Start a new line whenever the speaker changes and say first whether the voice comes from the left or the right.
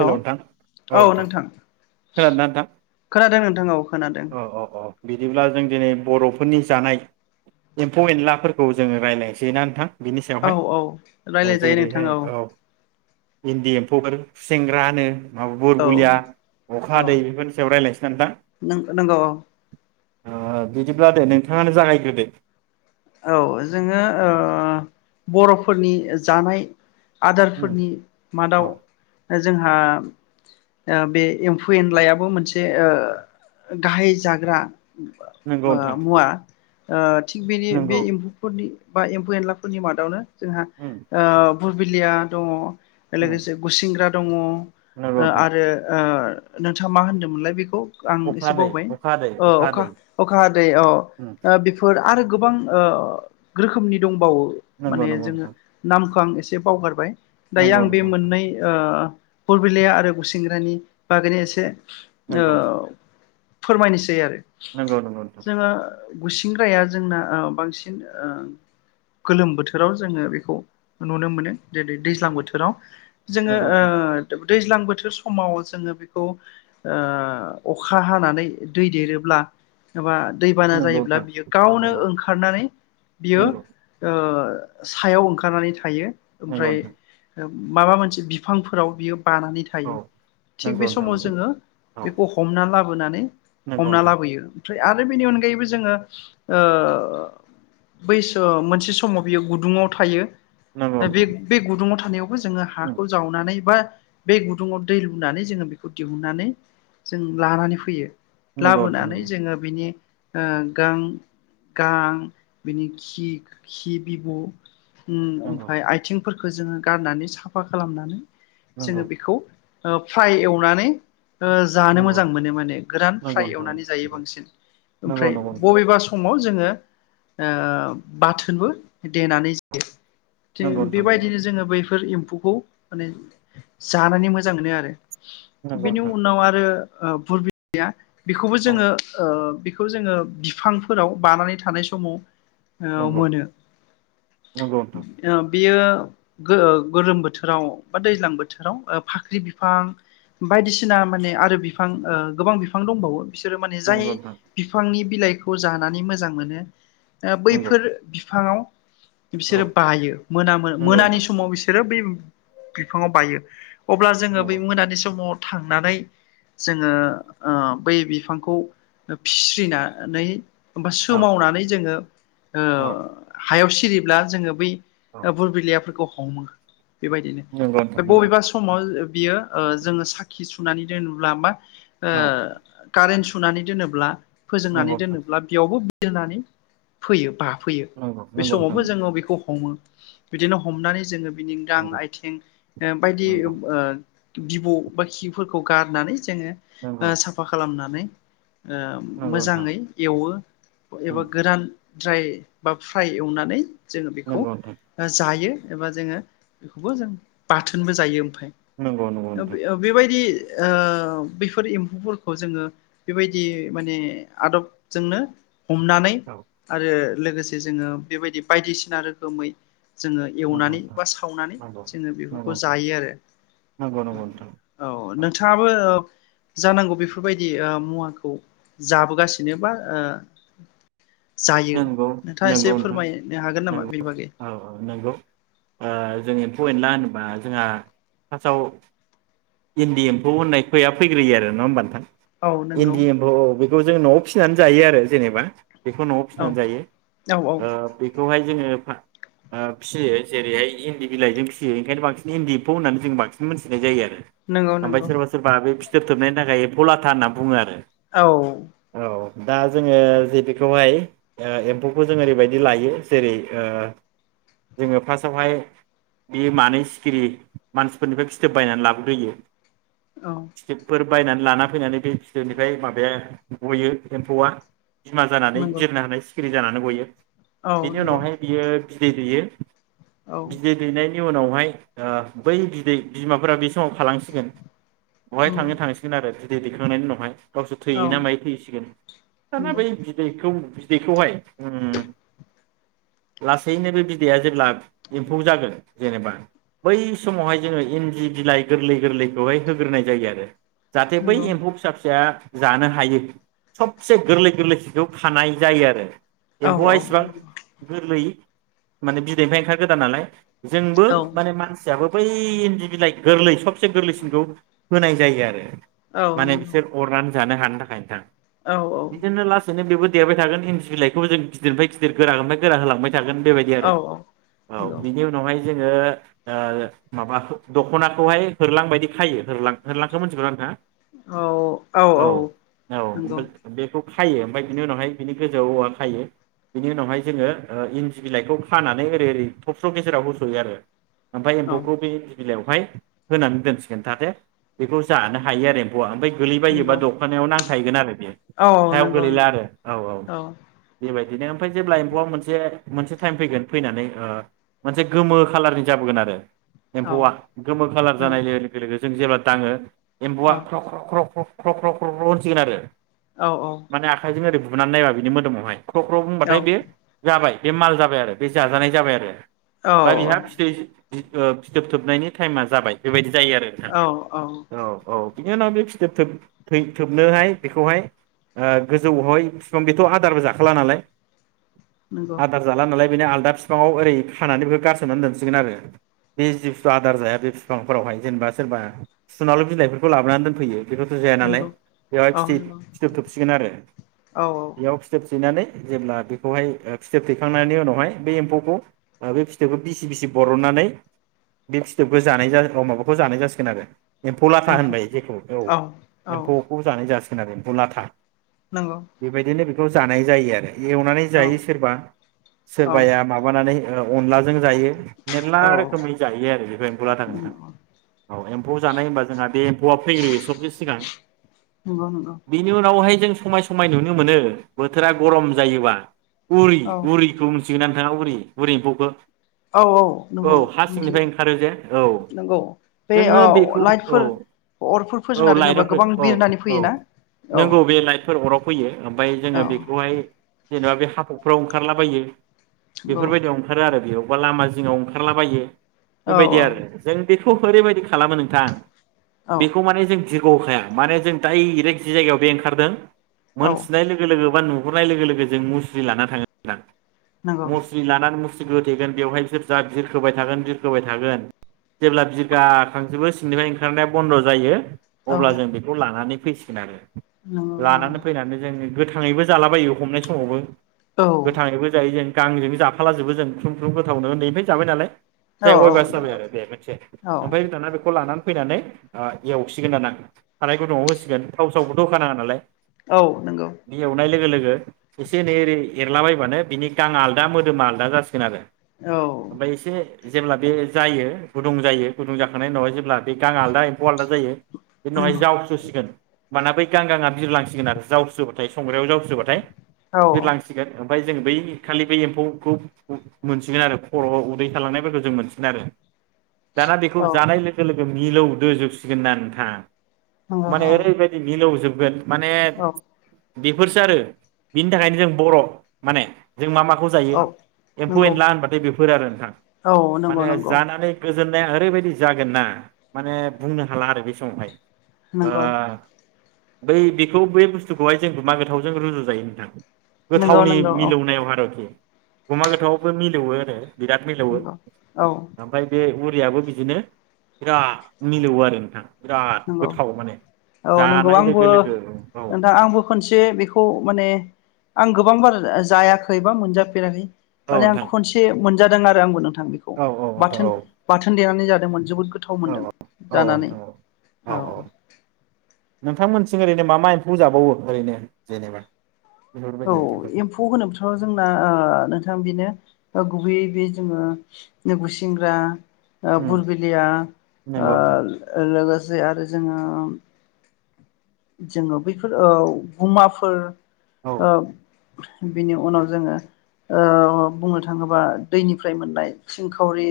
right: Hello नोंथां औ नोंथां खोनादोंना नोंथां
left: खोनादों नोंथां औ खोनादों
right: औ औ औ बिदिब्ला जों दिनै बर' फोरनि जानाय एम्फौ एनलाफोरखौ जोङो रायज्लायनोसै ना नोंथां बिनि
left: औ
right: सायावहाय
left: औ
right: ओ
left: राय्लायजायो नोंथां
right: जेरैहाय
left: औ
right: इन्दि एम्फौ आरो खुसेंग्रानो मा बुर
left: औ
right: बुलिया अखा
left: औ
right: दै बेफोरनि सायाव रायलायनोसैना नोंथां
left: नंगौ औ
right: ओ बिदिब्ला दे नोंथाङानो जागायग्रोदो
left: औ जोङो ओ बर'फोरनि जानाय
right: उम
left: आदारफोरनि मादाव
right: औ
left: जोंहा आ बे एम्फौ एनलायाबो मोनसे गाहाय जाग्रा
right: नंगौ
left: ओ
right: नोंथां
left: मुवा ओ थिग बेनि बि
right: नंगौ
left: एम्फौफोरनि बा एम्फौ एनलाफोरनि मादावनो जोंहा
right: उम
left: ओ भुरबिलिया दङ
right: उम
left: लोगोसे गुसिंग्रा दङ ओ
right: नंगौ नोंथां
left: आरो ओ नोंथाङा मा होनदोंमोनलाय बेखौ आं
right: अखा
left: एसे
right: दै
left: बावबाय
right: अखा दै
left: अ अखा
right: दै
left: अखा हादै अ
right: उम
left: ओ बेफोर आरो गोबां ओ रोखोमनि दं बावो
right: नंगौ
left: माने
right: नंगौ
left: जोङो
right: नोंथां
left: नामखो आं एसे बावगारबाय दायो
right: नंगौ
left: आं बे
right: नंगौ नोंथां
left: मोननै ओ बरबिलाया आरो गुसिंग्रानि बागैनि एसे औ
right: नंगौ
left: फोरमायनोसै आरो
right: नंगौ नंगौ नोंथां।
left: जोङो गुसिंग्राया जोंना ओम बांसिन ओ गोलोम बोथोराव जोङो बेखौ नुनो मोनो जेरै दैज्लां बोथोराव जोङो
right: नंगौ
left: ओ
right: नोंथां
left: जोबोद दैज्लां बोथोर समाव जोङो बेखौ ओ अखा हानानै दै देरोब्ला एबा दैबाना
right: नंगौ
left: जायोब्ला
right: नोंथां
left: बियो गावनो
right: नंगौ
left: ओंखा नानै बियो
right: नंगौ
left: ओ ओ सायाव ओंखारनानै थायो।
right: नंगौ
left: ओमफ्राय
right: नोंथां
left: ओ माबा मोनसे बिफांफोराव बियो बानानै
right: औ
left: थायो थिग बे
right: नंगौ नोंथां
left: समाव
right: नंगौ
left: जोङो
right: औ
left: बेखौ हमना लाबोनानै
right: नंगौ
left: हमना
right: नोंथां
left: लाबोयो। फ्राय आरो बेनि अनगायैबो जोङो‌ ओ बैसो मोनसे समाव बियो गुदुङाव थायो।
right: नंगौ
left: दा बे
right: नोंथां
left: बे गुदुंआव थानायाव जोङो हाखौ जावनानै बा बे गुदुङाव दै लुनानै जोङो बेखौ दिहुननानै जों लानानै फैयो।
right: नंगौ नोंथां
left: लाबोनानै जोङो बिनि ओ गां-गां बिनि खि-खि बिब' उम
right: नंगौ
left: उमफ्राय आथिं फोरखौ जोङो गारनानै साफा खालामनानै
right: नंगौ
left: जोङो बेखौ ओ फ्राय एवनानै ओ जानो मोजां मोनो माने गोरान
right: नंगौ नंगौ
left: फ्राय एवनानै जायो बांसिन ओमफ्राय
right: नोंथां
left: बबेबा समाव जोङो ओ बाथोनबो देनानै जायो थिं
right: नंगौ नोंथां
left: बेबायदिनो जोङो बैफोर एम्फौखौ माने जानानै मोजां मोनो आरो
right: नंगौ
left: बेनि उनाव आरो ओ फुरबिया बेखौबो जोङो ओ खौ जोंओ बिफांफोराव बानानै थानाय समाव ओ
right: नंगौ
left: मोनो
right: नंगौ नोंथां
left: ओम बेयो गो गोलोम बोथोराव बा दैज्लां बोथोराव ओ फाख्रि बिफां बायदिसिना माने आरो बिफां ओ गोबां बिफां दंबावो बिसोरो माने जाय
right: नंगौ नोंथां नंगौ नोंथां औ नंगौ नोंथां
left: बिफांनि बिलाइखौ जानानै मोजां मोनो आ
right: नंगौ नोंथां नंगौ
left: बैफोर बिफाङाव
right: औ
left: बिसोरो बायो मोनामो
right: नंगौ
left: मोनानि
right: नोंथां
left: समाव बिसोरो बै बिफाङाव बायो। अब्ला जोङो बै
right: नंगौ
left: मोनानि समाव थांनानै जोङो ओ बै बिफांखौ फिस्रिनानै होमबा
right: औ
left: सोमावनानै। जोंओ‌।
right: औ
left: ओ। हायाव सिरिब्ला जोङो बै
right: औ
left: बुर बिलिइयाफोरखौ हमो। बेबायदिनो
right: नंगौ नोंथां
left: बे
right: नंगौ
left: बबेबा समाव बियो जोङो ओ साखि सुनानै दोनोब्ला मा
right: औ
left: ओ कारेनस सुनानै दोनोब्ला फोजोंनानै
right: नंगौ नोंथां
left: दोनोब्ला बेयावबो दोनानै। फैयोबा फैयो
right: नंगौ
left: बे
right: नंगौ नोंथां
left: समावबो जोङो बेखौ हमो। बिदिनो हमनानै जोङो बिनि गां
right: नंगौ
left: आइथिं ओ बायदि ओ
right: नंगौ
left: बिबौ बा खिफोरखौ गारनानै। जोङो
right: नंगौ
left: ओ साफा खालामनानै। ओ
right: नंगौ नोंथां
left: मोजाङै एवो एबा [unintelligible] जाय बा फ्राय एवनानै। जोङो बेखौ
right: नंगौ नोंथां
left: ओ जायो। एबा जोङो बेखौबो जों बाथोनबो जायो।
right: नंगौ नंगौ
left: [unintelligible]
right: नोंथां
left: बेबायदि। ओ बेैफोर एम्फौफोरखौ जोङो बेबायदि माने आदबजोंनो हमनानै।
right: औ
left: आरो। लोगोसे जोङो बेबायदि बायदिसिना रोखोमै। जोङो
right: नंगौ
left: एवनानै
right: नोंथां
left: बा सावनानै
right: नंगौ
left: जोङो
right: नंगौ
left: बेफोरखौ जायो आरो
right: नोंथां नंगौ नोंथां
left: औ नोंथाङाबो ओ जानांगौ बेफोरबायदि ओ मुवाखौ जाबोगासिनो बा ओ। जायो नोंथाङा एसे
right: नंगौ-नंगौ नोंथां
left: फोरमायनो हागोन नामा बेनि
right: नंगौ
left: बागै
right: औ-औ नंगौ ओ जों
left: औ
right: एम्फौ-एन्ला होनोबा जोंहा फासाव इन्दि एम्फौ होननाय खया फैग्रोयो आरो नङा होमबा नोंथां।
left: औ नंगौ
right: इन्दि एम्फौ बे खौ जों न'आव फिसिनानै जायो आरो जेनेबा बेखौ न'आव।
left: औ
right: होजायो
left: औ औ
right: ओ बे बेखौहाय जोङो फाब ओ फिसियो जेरैहाय इन्दि बिलाइजों फिसियो ओंखायनो बांसिन इन्दि एम्फौ होननानै जों बांसिन मोनथिनाय जायो आरो।
left: नंगौ
right: आमफाय
left: नंगौ
right: सोरबा-सोरबा बे फि फिथोबथोबनायनि थाखाय एम्फौ लाथा होनना बुङो आरो।
left: औ।
right: औ दा जोङो जे बेखौहाय। ओ एम्फौखौ जों ओरैबायदि लायो जेरै- ओ जोङो फासावहाय बे मानै सिखिरि मानसिफोरनिफ्राय फिथोब बायनानै लाबोग्रोयो।
left: औ
right: फिथोबफोर बायनानै लाना फैनानै बे फिथोबनिफ्राय माबाया गयो एम्फौआ। बिमा जानानै
left: नंगौ
right: बिरनो हानायस सिखिरि जानानै गयो।
left: औ
right: बेनि
left: नंगौ
right: उनावहाय बियो। बिदै दोयो।
left: औ
right: बिदै दैनाय। नि उनावहाय ओ बै बिदै बिमाफोरा बे समाव खाला सिगोन बावहाय
left: नंगौ
right: थांङो थांसिगोन आरो। बिदै दैखांनायनि उनावहाय। गावसोर थैहैयोना
left: औ
right: मायो थैहैसिगोन दाना
left: नंगौ
right: बै बिदैखौ। बेखौहाय। उम। लासैनो बे बिदैआ जेब्ला एम्फौ जागोन जेनेबा बै समावहाय जोङो इन्दि बिलाइ गोरलै गोरलैखौहाय होग्रोनाय जायो आरो जाहाथे बै
left: नंगौ
right: एम्फौ फिसा फिसाया जानो हायो सबसे गोरलै गोरलै बिजौ खानाय जायो आरो
left: औ
right: एम्फौआ
left: औ
right: इसिबां
left: नंगौ
right: गोरलै माने बिदैनिफ्राय ओंखार गोदान नालाय जोंबो
left: औ
right: माने मानसि मसियाबो बै इन्दि बिलाइ गोरलै सबसे गोरलैसिनखौ होनाय जायो आरो
left: औ
right: माने
left: नंगौ
right: बिसोर अरनानै जानो हानाय थाखाय नोंथां
left: औ
right: बिदिनो लासैनो बेबो देरबाय थागोन इन्दि बिलाइखौ जों गिदिरनिफ्राय गिदिर गोरानिफ्राय गोरा होलांबाय थागोन बेबायदि आरो
left: औ
right: औ
left: नंगौ
right: बिनि उनावहाय जोङो ओ माबा दख'नाखौहाय होरलांबायदि खायोहोरलां होरलांखो मिथिगौ ना नोंथाङा?
left: औ औ औ नंगौ
right: हायो ओमफ्राय बिनि उनावहाय बिनि गोजौआव औवा खायो बिनि उनावहाय जोङो इन्दि बिलाइखौ खानानै ओरै ओरै थबस्र' गेजेराव होस'यो आरो ओमफ्राय
left: औ
right: एम्फौखौ बे बिलाइआव बेहाय होनानै दोनसिगो जाहाथे बेखौ जानो हायो आरो एम्फौआ ओमफ्राय गोलैबायोबा
left: नंगौ
right: दख'नाव नांथाना थाहैगोन आरो बेयो
left: औ औ
right: सायाव
left: नंगौ
right: गोलैला
left: नंगौ
right: आरो औ औ बेबायदि ओरैनो ओमफ्राय जेब्ला एम्फौआ मोनसे मोनसे टाइम फैगोन फैनानै मोनसे ओ गोमो खाालारनि जाबोगोन आरो एम्फौआ गोमो खाालार जानाय लोगो लोगोनो जों जेब्ला दाङो एम्फौआ ख्र' ख्र' ख्र' ख्र' ख्र' ख्र' ख्र' होनसिगोन आरो
left: औ
right: माने आखाइजों ओरै बुनानै नायबा बि मोदोमावहाय ख्र' ख्र' बुंबाथाय बे जाबाय बे माल जाबाय आरो बे जाजानाय जाबाय आरो
left: औ
right: बा बिहा फिथै
left: औ
right: ओ फिथोब थोबनायनि टाइमा जाबाय बेबायदि जायो आरो
left: नंगौ
right: नोंथां औ औ बिनि उनाव बे फिथोबोब थै थोबनोहाय बेखौहाय ओ गोजौआवहाय बेसिबां बेथ' आदारबो जाखाला नालाय
left: नंगौ
right: आदार जाला नालाय बेनो आलदा बिफाङाव ओरै फानानै बेखौ गारसननानै दोनसिगोन आरो बे जिथु आदार जाया बे बिफांफोरावहाय जेनेबा सोरबा सुनाल' बिलाइफोरखौ लाबोनानै दोनफैयो बेफोरथ' जाया नालाय बेवहाय
left: औ नंगौ
right: फिथोब थोबसिगोन आरो
left: औ
right: इआव थेनानै जेब्ला बेखौहाय फिथोब थेखांनायनि उनावहाय बे एम्फौखौ बे फिथोबखौ बिसि बिसि बरननानै बे फिथोबखौ जानाय माबाखौ जानाय जासिगोन आरो एम्फौ लाथा होनबाय
left: एम्फौखौ
right: जेखौ औ
left: औ
right: एम्फौखौ जानाय जासै एम्फौ लाथा
left: नंगौ
right: बेबायदिनो बेखौ जानाय जायो आरो एवनानै
left: औ
right: जायो सोरबा
left: औ
right: सोरबाया माबानानै ओ अनलाजों जायो। मेरला
left: औ
right: रोखोमै जायो आरो बेफोर एम्फौ लाथाखौ
left: नंगौ
right: नोंथां औ एम्फौ जानाय होनबा जोंहा बे एम्फौआ फैगयो सबसे सिगां।
left: नंगौ नंगौ
right: बेनि उनावहाय जों समाय समाय नुनो मोनो बोथोरा गरम जायोबा उरि
left: औ
right: उरिखौ मिथिगोना उरि उरि एम्फौखो
left: औ औ नंगौ मिथिगौ
right: ओंखारो जे औ
left: नंगौ बे
right: जोङो
left: ओ
right: बेखौ औ
left: लाइटफोर अरफोरफोर
right: औ
left: जोंना देनेबा
right: लाइटआव
left: गोबां
right: औ
left: बिरनानै
right: औ
left: फैयो ना। औ
right: नंगौ बे लाइटफोर अराव फैयो। ओम फ्राय जोङो
left: औ
right: बेखौहाय जेनेबा बे हाकफ्राव ओंखारलाबायो।
left: नंगौ
right: बेफोरबायदियाव ओंखारो आरो बेयाव अबेबा लामा जिङाव ओंखारलाबायो।
left: औ
right: बेबायदि आरो जों बेखौ ओरैबायदि खालामो नोंथां
left: औ
right: बेखौ माने जों बिरग होखाया माने जों दा इरेक जि जायगायाव बे ओंखारदों।
left: औ
right: मोनथिनाय लोगो लोगो बा नु नुहरनाय लोगो लोगो जों मुस्रि लाना थाङो नों थां।
left: नंगौ
right: मुसुलि लानानै मुस सिबो होथेगोन बेवहाय बिसोर जा बिरखोबाय थागोन बिरखोबाय थागोन जेब्ला बिगाखांजोबो सिंनिफ्राय ओंखारनाया बन्द' जायो।
left: औ
right: अब्ला जों बेखौ लानानै फैसिगोन आरो
left: नंगौ
right: जोङो गोथाङैबो जालाबायो हमनाय समावबो
left: औ
right: गोथाङैबो जायो जों गांजों जाफाला जोबो जों ख्रुं ख्रुं गोथावनो उन्दैनिफ्राय जाबाय नालाय। जे
left: औ
right: अयभास
left: नंगौ
right: जाबाय आरो दे मोनथिया
left: औ
right: ओमफ्रायाना बेखौ लानानै फैनानै ओ एवसिगोन ना थानाय गुदुंआव होसिगोन थाव सावबो थ' होखानाङा नालाय।
left: औ नंगौ
right: बे एवनाय लोगो एसे एनै रै एरलाबायबानो बिनि गांङा आलदा मोदोमा आलदा जासिगोन आरो ओमफय इसे जेब्ला बे जायो गुदुं जायो गुदुं जाखांनायनि उनावहाय जेब्ला बे गाङा आलदा एम्फौ आलदा जायो बेनि उनावहाय
left: नंगौ
right: जावस्रोसिगोन बाना बै गां गांआ बिरलांसि सिगोन आरो जावस्रोबाथाय जावस्रोबाथाय
left: औ
right: बिरलांसिगोन ओमफ्राय जों बै खालि बै एम्फौखौ मोनसिगोन आरो खर'आव उदै थालांनायफोरखौ जों मोनसिगोन आरो दाना बेखौ जानाय लोगो लोगो मिलौदोजोबसिगोन ना नोंथां माने
left: नंगौ
right: ओरै बाइदि मिलौजोब [unintelligible] माने
left: औ
right: बेफोरसो आरो बिनि थाखायनो जों बर' माने जों मा माखौ जायो
left: औ
right: एम्फौ
left: नंगौ
right: एनला होनबाथाय बेफोर आरो नोंथां
left: औ नंगौ
right: माने
left: नंगौ
right: जानानै गोजोन माने ओरैबायदि जागोन ना माने बुंनो हाला आरो बे समावहाय
left: नंगौ
right: ओ बै बेखौ बै बुस्थुखौहाय जों मा [unintelligible] रुजु जायो नोंथां
left: नंगौ
right: गोथावनि
left: नंगौ औ
right: मिलौनायाव आरोखि गुमा गोथावावबो मिलौवो आरो बिराद मिलौवो
left: नंगौ औ
right: ओमफ्राय बे उ याबो बिदिनो बिराद मिलौवो आरो नोंथां बिराद
left: नंगौ
right: गोथाव माने जानाय लोगो लोगो
left: औ
right: औ
left: दा आंबो खोनसे बेखौ माने आं गोबां बार जायाखैबा मोनजाफेराखै
right: औ
left: माने आं
right: नोंथां
left: खनसे मोन जादों आरो आंबो नों थां बेखौ
right: औ औ नोंथां
left: बाथोन
right: औ
left: बाथोन देनानै जा दोंमोन जोबोद गोथाव मोनदों
right: औ औ
left: जानानै
right: नोंथां
left: औ
right: नोंथांमोननिथिं ओरैनो मा मा एमफौ जाबावो ओरैनो जेनेबा
left: औ
right: बेफोरबायदि एम्फौखौ
left: एमफौ होनोबाथ' जोंना ओ नोंथां बिनो ओ गुबै बे जोङो नोगुसिंग्रा ओ
right: उम
left: बुरबिलिया
right: नंगौ नोंथां
left: ओ लोगो जायो आरो जोङो जोङो बैफोर औ गुमाफोर औ बिनि उनाव जोङो ओ बुंनो थाङोबा दैनिफ्राय मोननाय सिंखावरि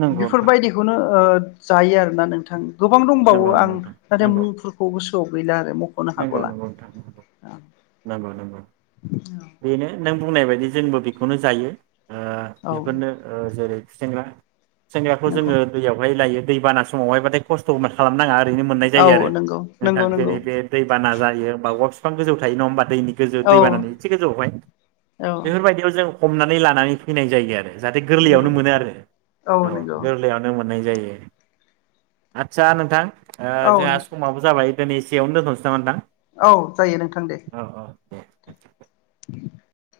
right: नंगौ नोंथां
left: बेफोरबायदिखौनो ओ जायो आरोना नोंथां गोबां दंबावो
right: नंगौ नंगौ
left: आं
right: नोंथां
left: नाथाय
right: नंगौ
left: मुंफोरखौबो गोसो याव गैला
right: नंगौ नंगौ नोंथां नंगौ नंगौ बेनो नों बुंनाय बायदि जोंबो बेखौनो जायो ओ
left: औ
right: बेफोरनो ओ जेरै गुसेंग्रा गुसेंग्राखौ
left: नंगौ
right: जोङो दैयावहाय लायो दैबाना समावहायबाथाय खस्थ' इमान खालामनाङा ओरैनो मोननाय जायो
left: औ
right: आरो
left: नंगौ
right: नोंथां
left: नंगौ नंगौ
right: जेरै बे बाना जायो बा औवा बिफां गोजौ थायो नङा होमबा दैनि गोजौ
left: औ
right: दै बानानि एसे गोजौआवहाय
left: औ
right: बेफोरबायदियाव जों हमनानै लानानै फैनाय जायो आरो जाहाथे
left: नंगौ
right: गोरलैयावनो मोनो आरो औ गोरलैयावनो मोनो नाय जायो आदसा नोंथां ओ
left: औ
right: जोंहा
left: नोंथां
right: समाबो जाबाय दिनै एसेयावनो दोनथ'नोसै नामा नोंथां
left: औ जायो नोंथां दे
right: औ औ दे
left: [inaudible]